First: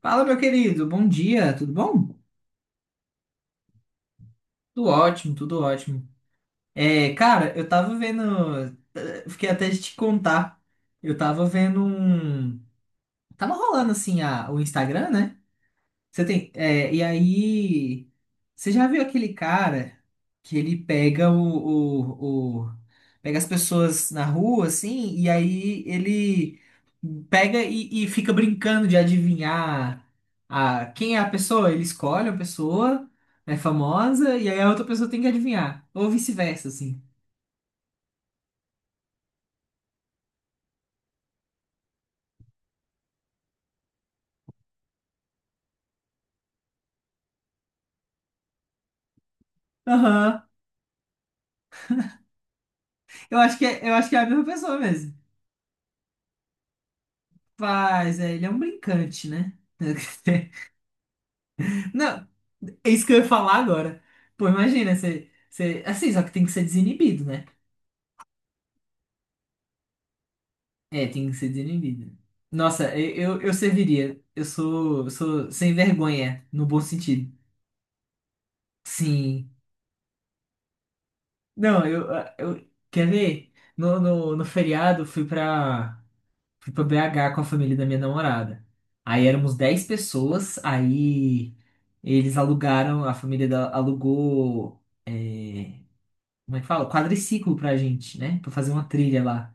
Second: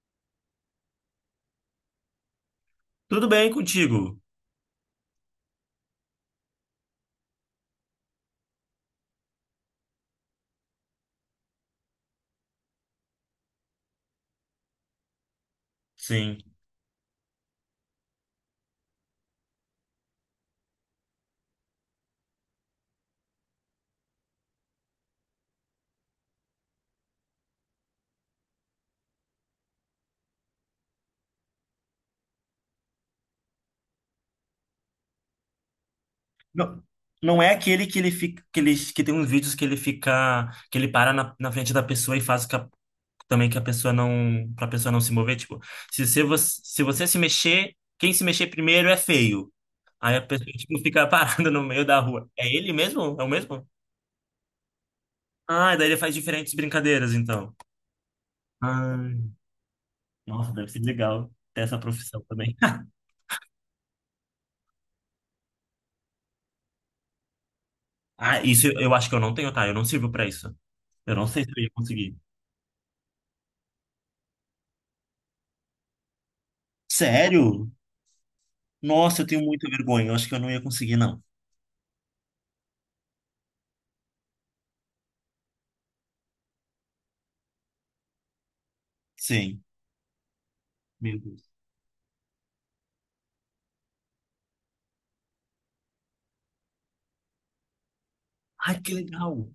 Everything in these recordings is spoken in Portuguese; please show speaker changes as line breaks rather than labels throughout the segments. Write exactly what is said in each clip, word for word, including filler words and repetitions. Fala, meu querido, bom dia, tudo bom?
Tudo bem contigo?
Tudo ótimo, tudo ótimo. É, cara, eu tava vendo. eh, Fiquei até de te contar. Eu tava vendo um. Tava rolando assim a, o Instagram, né? Você
Sim.
tem. É, e aí. Você já viu aquele cara que ele pega o, o, o- Pega as pessoas na rua, assim, e aí ele pega e, e fica brincando de adivinhar a, quem é a pessoa. Ele escolhe uma pessoa, é famosa, e aí a outra pessoa tem que adivinhar. Ou vice-versa,
Não,
assim.
não é aquele que ele fica, que ele, que tem uns vídeos que ele fica, que ele para na, na frente da pessoa e faz que a- também que a pessoa não, pra pessoa não se mover, tipo, se você, se você se mexer, quem se mexer primeiro é feio. Aí a
Aham.
pessoa, tipo, fica parada no meio da rua. É ele mesmo? É o
Eu acho que
mesmo?
é, eu acho que é a mesma pessoa mesmo.
Ah, daí ele faz diferentes brincadeiras, então.
Mas é, ele é um
Ah,
brincante, né?
nossa, deve ser legal ter essa profissão
Não,
também.
é isso que eu ia falar agora. Pô, imagina, você, você. Assim, só que tem que ser desinibido, né?
Ah, isso eu eu acho que eu não tenho, tá? Eu não sirvo pra isso.
É,
Eu
tem
não
que
sei
ser
se eu ia
desinibido.
conseguir.
Nossa, eu, eu, eu serviria. Eu sou, eu sou sem vergonha, no bom sentido.
Sério? Nossa, eu tenho
Sim.
muita vergonha. Eu acho que eu não ia conseguir, não.
Não, eu, eu. Quer ver? No, no, no feriado, fui pra, fui pra B H com a família da minha namorada. Aí éramos
Sim.
dez pessoas,
Meu Deus.
aí eles alugaram, a família da- alugou. é, como é que fala? Quadriciclo pra gente, né? Pra fazer
Ai,
uma
que
trilha
legal.
lá.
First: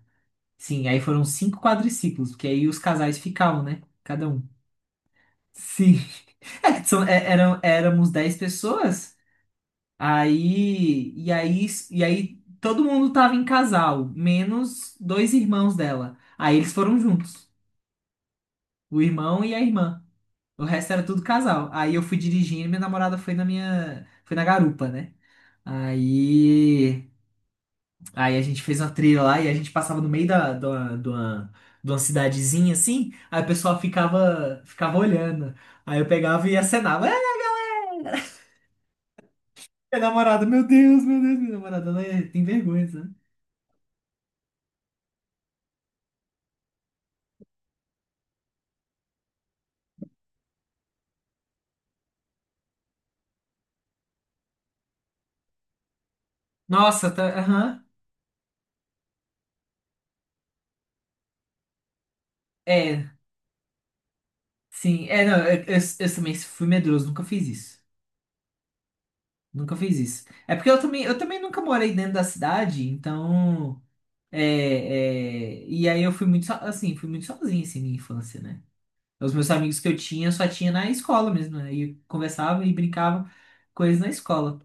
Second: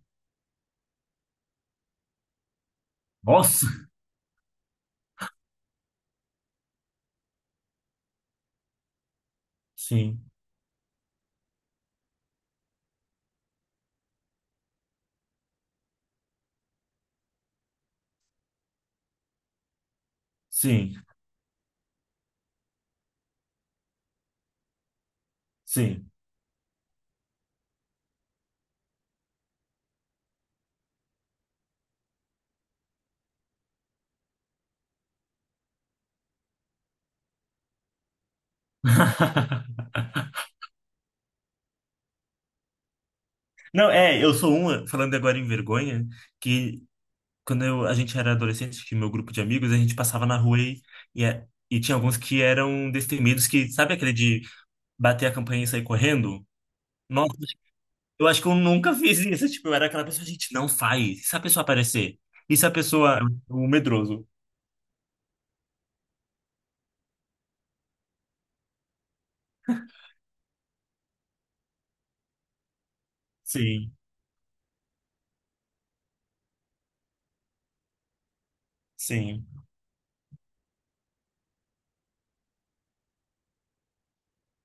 Sim, aí foram cinco quadriciclos, porque aí os casais ficavam,
Nossa.
né? Cada um. Sim. É, são, é, eram, éramos dez pessoas,
Sim,
aí, e aí, e aí todo mundo tava em casal, menos dois irmãos dela. Aí eles foram juntos, o irmão e a irmã. O resto
sim,
era tudo casal. Aí eu fui dirigindo e minha namorada foi na minha, foi na garupa, né?
sim.
Aí Aí a gente fez uma trilha lá e a gente passava no meio da, de uma, de uma, de uma cidadezinha assim, aí o pessoal ficava, ficava olhando. Aí eu pegava e acenava. É, minha namorada, meu Deus, meu Deus, minha namorada, ela é- tem vergonha, sabe?
Não, é, eu sou uma, falando agora em vergonha, que quando eu, a gente era adolescente, que meu grupo de amigos, a gente passava na rua e, e, é- e tinha alguns que eram destemidos, que sabe aquele de bater a campainha e sair correndo?
Nossa, tá,
Nossa,
aham.
eu acho que eu nunca fiz isso. Tipo, eu era aquela pessoa, gente, não faz. E se a pessoa aparecer? E se a
É,
pessoa. O medroso.
sim. É, não, eu, eu, eu também fui medroso, nunca fiz isso. Nunca fiz isso. É porque eu também, eu também nunca morei dentro da cidade, então.
Sim,
É, é, e aí eu fui muito, so- assim, fui muito sozinho assim, minha infância, né? Os
sim.
meus amigos que eu tinha, só tinha na escola mesmo. Aí e conversava e brincava com eles na escola.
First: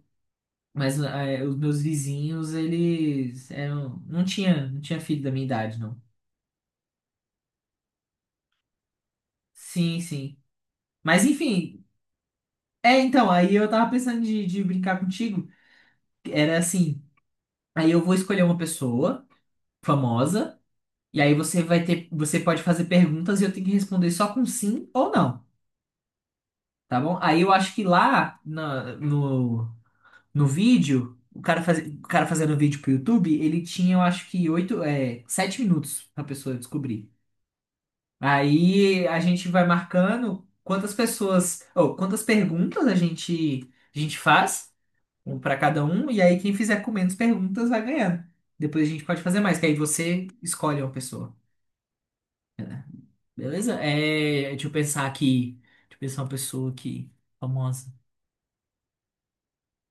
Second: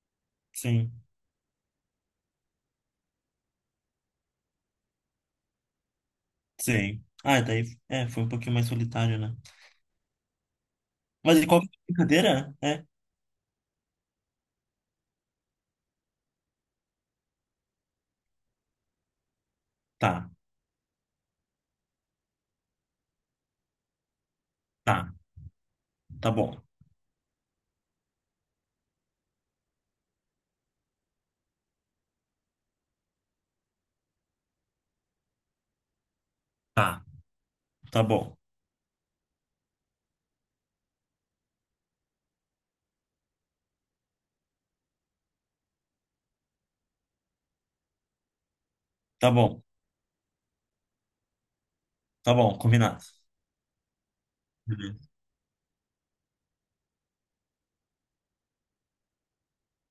Sim,
Mas eh, os meus vizinhos, eles eram, não tinha, não tinha filho da minha idade, não.
sim. Ah, daí é, foi um pouquinho mais solitário, né?
Sim, sim. Mas
Mas em qualquer
enfim,
brincadeira, é.
é então, aí eu tava pensando de, de brincar contigo. Era assim, aí eu vou escolher uma pessoa
Tá,
famosa, e aí você vai ter, você pode fazer perguntas e eu tenho que responder só com sim
tá,
ou não,
tá bom.
tá bom? Aí eu acho que lá na- no, no vídeo, o cara, faz... o cara fazendo vídeo pro YouTube, ele tinha, eu acho que oito, é, sete minutos pra pessoa
Tá,
descobrir.
tá bom,
Aí a gente vai marcando quantas pessoas, ou quantas perguntas a gente, a gente faz, um pra cada um, e aí quem fizer com menos perguntas vai ganhando. Depois a gente pode
tá
fazer mais,
bom,
que aí você escolhe uma pessoa.
tá bom, combinado.
Beleza? É, deixa eu pensar
Beleza.
aqui. Deixa eu pensar uma pessoa aqui, famosa.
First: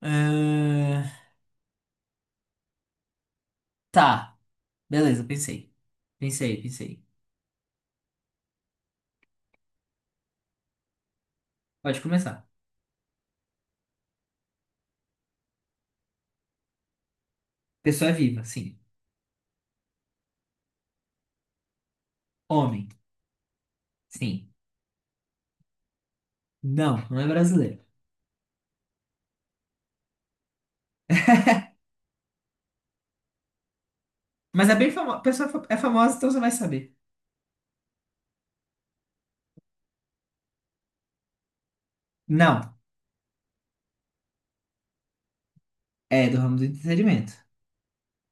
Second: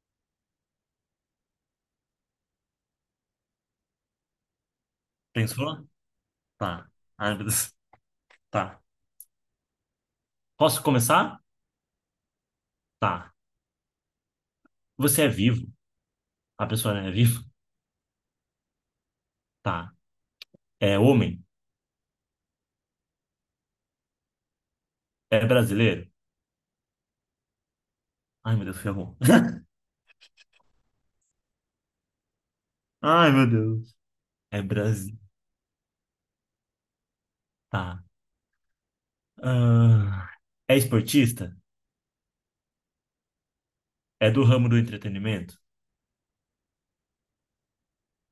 Ah, tá, beleza, pensei.
Pensou?
Pensei,
Tá.
pensei.
Ai, meu Deus. Tá. Posso começar?
Pode começar.
Tá. Você é vivo? A pessoa é viva?
Pessoa é viva, sim.
Tá. É homem?
Homem, sim.
É brasileiro?
Não, não é brasileiro.
Ai, meu Deus, ferrou. Ai, meu Deus. É
Mas é bem
Brasil.
famosa. Pessoa fa- é famosa, então você vai saber.
Tá. Ah, é esportista?
Não,
É do ramo do entretenimento?
é do ramo do entretenimento.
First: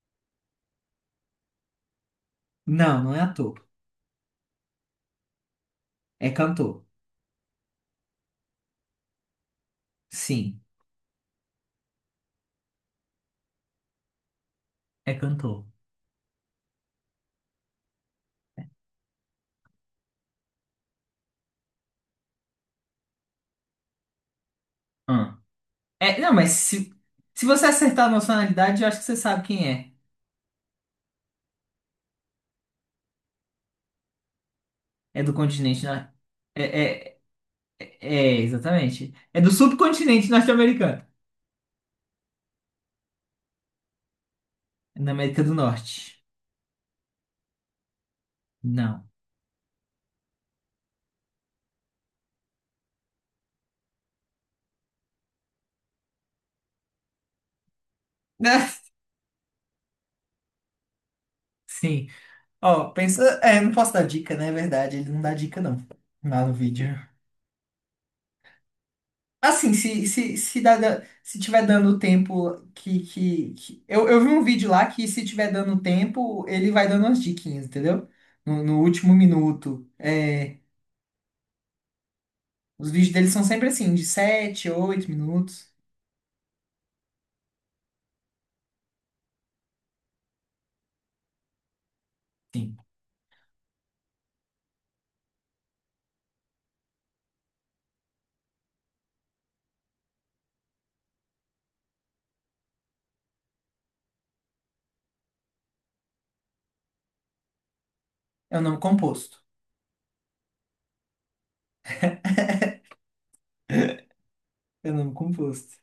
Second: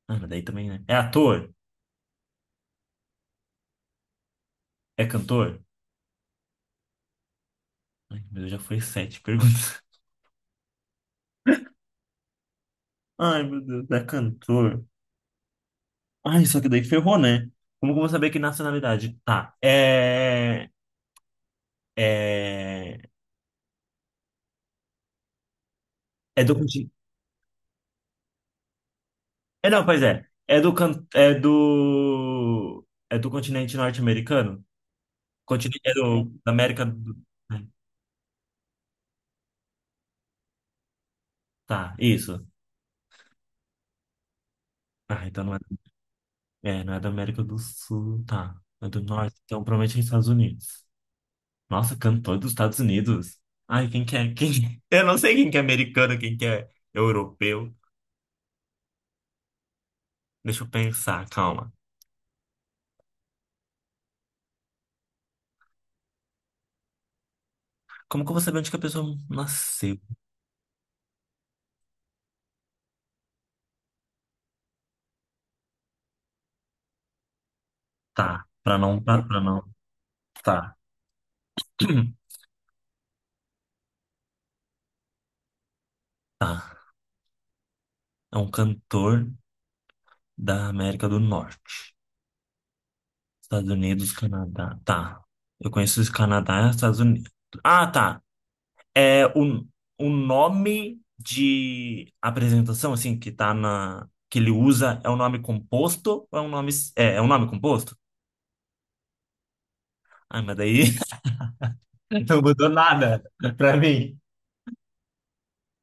Ah, mas daí também, né? É ator?
Não, não é ator.
É cantor?
É cantor.
Ai, meu Deus, já foi sete perguntas.
Sim,
Ai, meu Deus, é cantor.
é cantor.
Ai, só que daí ferrou, né? Como que eu vou saber que nacionalidade? Tá, é... É...
Hum. É, não,
É
mas
do
se,
continente...
se você acertar a nacionalidade, eu acho que você sabe quem
É, não,
é.
pois é. É do... can- É do... É do continente norte-americano?
É do
Continente...
continente,
É
né?
do... da América
É,
do...
é,
é,
é, exatamente. É do subcontinente norte-americano.
Tá, isso.
Na
Ah,
América
então
do
não é...
Norte.
é, não é da América do Sul, tá. É do
Não.
Norte, então provavelmente é Estados Unidos. Nossa, cantor dos Estados Unidos. Ai, quem que é? Quem... Eu não sei quem que é americano, quem que é europeu. Deixa eu pensar, calma.
Sim. Ó, pensa. É, não posso dar dica, né? É verdade, ele não dá dica, não. Lá no vídeo.
Como que eu vou saber onde que a pessoa
Assim,
nasceu?
se, se, se, dá, dá- se tiver dando tempo que, que, que- Eu, eu vi um vídeo lá que se tiver dando tempo, ele vai dando umas diquinhas, entendeu?
Tá,
No,
pra
no,
não,
último
pra, pra não.
minuto. É,
Tá.
os vídeos dele são sempre assim, de sete oito minutos.
Tá. É um cantor da América do Norte.
Sim.
Estados Unidos, Canadá. Tá. Eu conheço os Canadá e os Estados Unidos. Ah, tá. É o, o nome de apresentação, assim, que tá na... que ele usa, é um nome composto ou é um nome... É, é um nome composto?
É o nome composto.
Ai, mas daí não mudou nada pra mim.
É o nome composto.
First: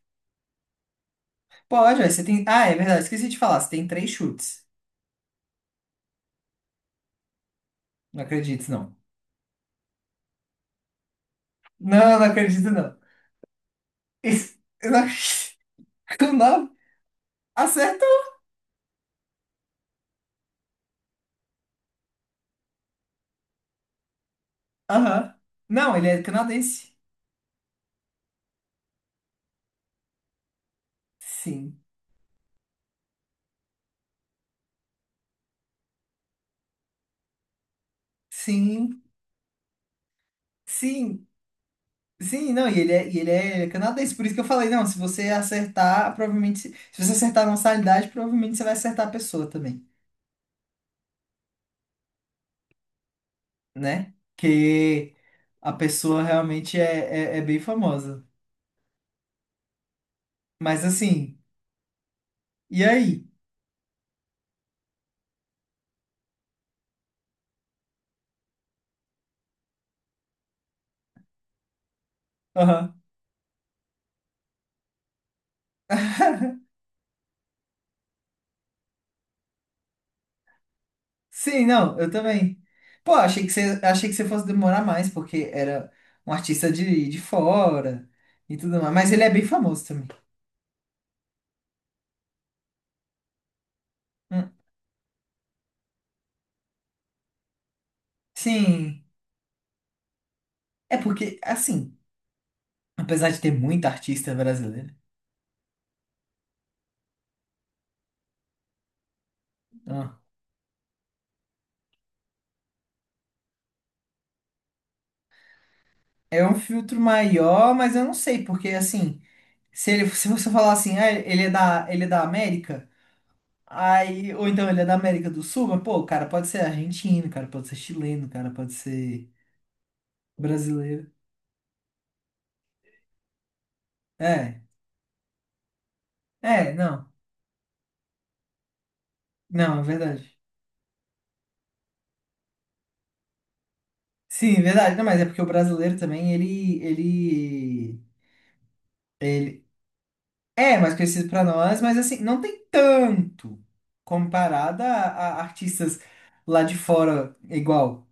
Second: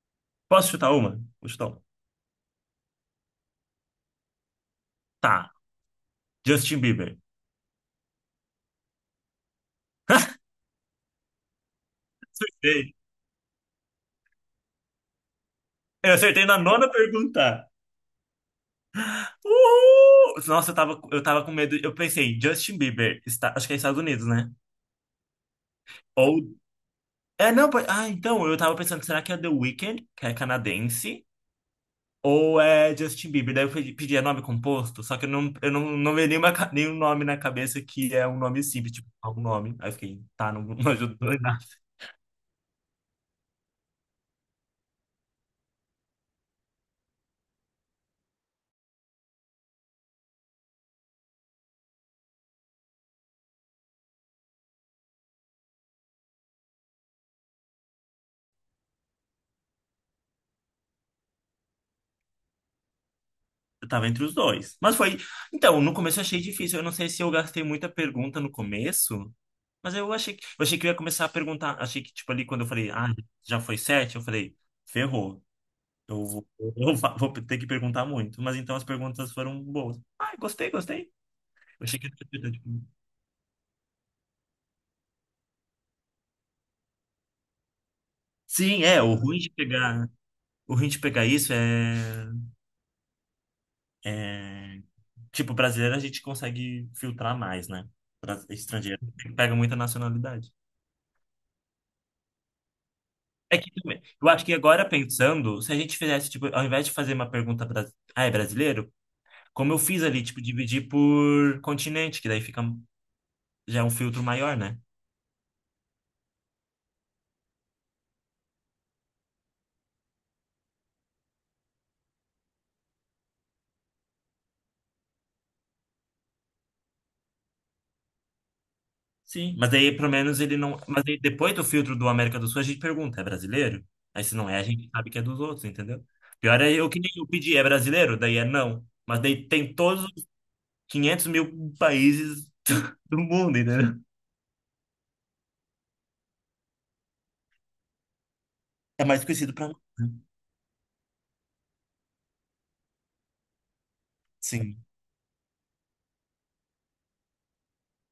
Posso chutar uma? Vou chutar uma.
Pode, ué, você tem. Ah, é verdade, esqueci de falar. Você tem três chutes.
Tá, Justin Bieber.
Não acredito, não. Não, não acredito,
Acertei.
não. Isso- Eu não acredito.
Eu
Com
acertei na
nove?
nona pergunta.
Acertou!
Uhul! Nossa, eu tava, eu tava com medo. Eu pensei, Justin Bieber, está, acho que é Estados Unidos, né?
Aham. Não, ele é
Ou.
canadense.
É, não, pode- ah, então, eu tava pensando, será que é The Weeknd, que é canadense?
Sim.
Ou é Justin Bieber. Daí eu pedi, pedi, é nome composto, só que eu não, eu não, não veio nenhuma, ca- nenhum nome na cabeça que é um nome simples,
Sim.
tipo, algum nome. Aí eu fiquei, tá, não, não
Sim.
ajudou em nada.
Sim, não, e ele é, e ele é canadense. Por isso que eu falei, não, se você acertar, provavelmente. Se se você acertar a nacionalidade, provavelmente você vai acertar a pessoa também, né? Que a pessoa realmente é, é, é bem famosa. Mas assim, e aí?
Eu tava entre os dois. Mas foi. Então, no começo eu achei difícil. Eu não sei se eu gastei muita pergunta no começo, mas eu achei que, eu achei que eu ia começar a perguntar. Achei que, tipo, ali quando eu falei,
Aham.
ah, já foi sete, eu falei, ferrou. Eu vou, eu va- vou ter que perguntar muito. Mas então as perguntas foram boas. Ah, gostei, gostei.
Sim,
Eu
não,
achei que.
eu também. Pô, achei que você, achei que você fosse demorar mais, porque era um artista de, de fora e tudo
Sim,
mais.
é,
Mas
o
ele é
ruim
bem
de
famoso também.
pegar. O ruim de pegar isso é,
Hum.
é... Tipo, brasileiro a gente consegue filtrar mais, né? Pra- Estrangeiro
Sim.
pega muita nacionalidade.
É porque, assim, apesar de ter
É que
muita
também, eu
artista
acho que agora
brasileira,
pensando, se a gente fizesse, tipo, ao invés de fazer uma pergunta, bras- ah, é brasileiro? Como eu
ó,
fiz ali, tipo, dividir por continente, que daí fica, já é um filtro maior, né?
é um filtro maior, mas eu não sei, porque assim, se ele, se você falar assim, ah, ele é da, ele é da América, aí, ou então ele é da América do Sul, mas, pô, o cara pode ser argentino, o cara pode ser chileno, o cara pode ser
Sim, mas aí pelo menos ele não. Mas
brasileiro.
aí, depois do filtro do América do Sul, a gente pergunta: é brasileiro? Aí se não é,
É,
a gente sabe que é dos outros, entendeu? Pior
é,
é eu que
não.
nem eu pedi: é brasileiro? Daí é não. Mas daí tem
Não, é
todos os
verdade.
quinhentos mil países do mundo, entendeu?
Sim, é verdade. Não, mas é porque o brasileiro também, ele, ele,
É mais conhecido
ele
pra nós. Né?
é mais conhecido pra nós, mas assim, não tem tanto comparado
Sim.
a, a artistas lá de fora, igual,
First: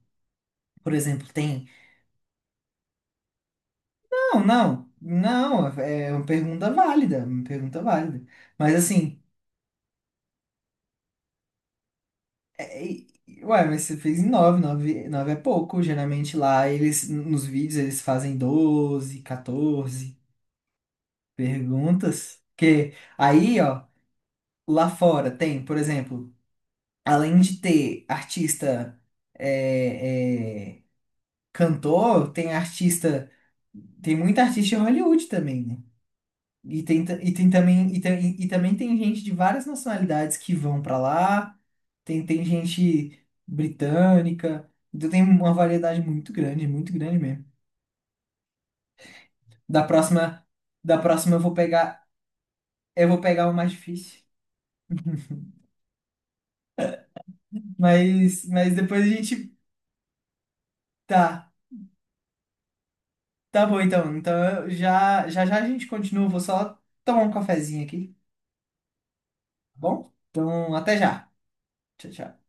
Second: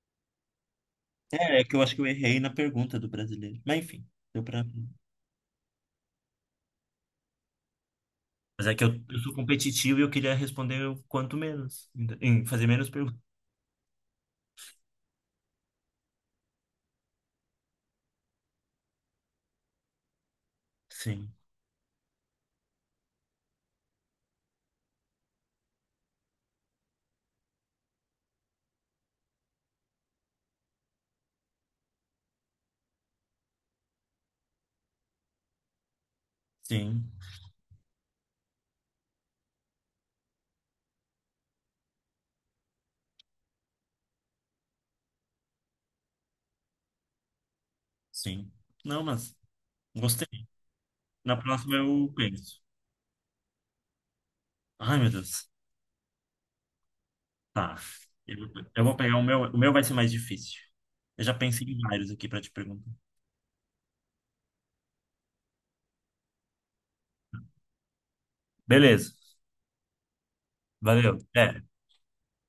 por exemplo,
É, é
tem.
que eu acho que eu errei na pergunta do brasileiro. Mas enfim, deu
Não,
pra.
não, não, é uma pergunta válida, uma pergunta válida.
Mas
Mas
é que eu, eu
assim,
sou competitivo e eu queria responder o quanto menos, ent- em fazer
é,
menos
e-
perguntas.
ué, mas você fez em nove, nove, nove é pouco. Geralmente lá, eles, nos vídeos, eles fazem doze quatorze
Sim,
perguntas. Que aí, ó. Lá fora tem, por exemplo, além de ter artista é, é, cantor, tem artista, tem muita artista em Hollywood também, né? E tem,
sim,
ta- e tem também e, tem- e também tem gente de várias nacionalidades que vão pra lá, tem, tem gente britânica, então tem uma variedade muito grande, muito grande mesmo.
sim. Não, mas
Da
gostei.
próxima, da próxima
Na
eu vou
próxima
pegar,
eu penso.
eu vou pegar o mais difícil,
Ai, meu Deus. Tá. Eu,
mas, mas
eu vou
depois a
pegar o meu.
gente
O meu vai ser mais difícil. Eu já
tá.
pensei em vários aqui pra te perguntar.
Tá bom, então. Então, eu já, já já a gente continua. Vou só tomar um cafezinho aqui,
Beleza.
tá bom? Então, até
Valeu.
já.
Até.
Tchau, tchau.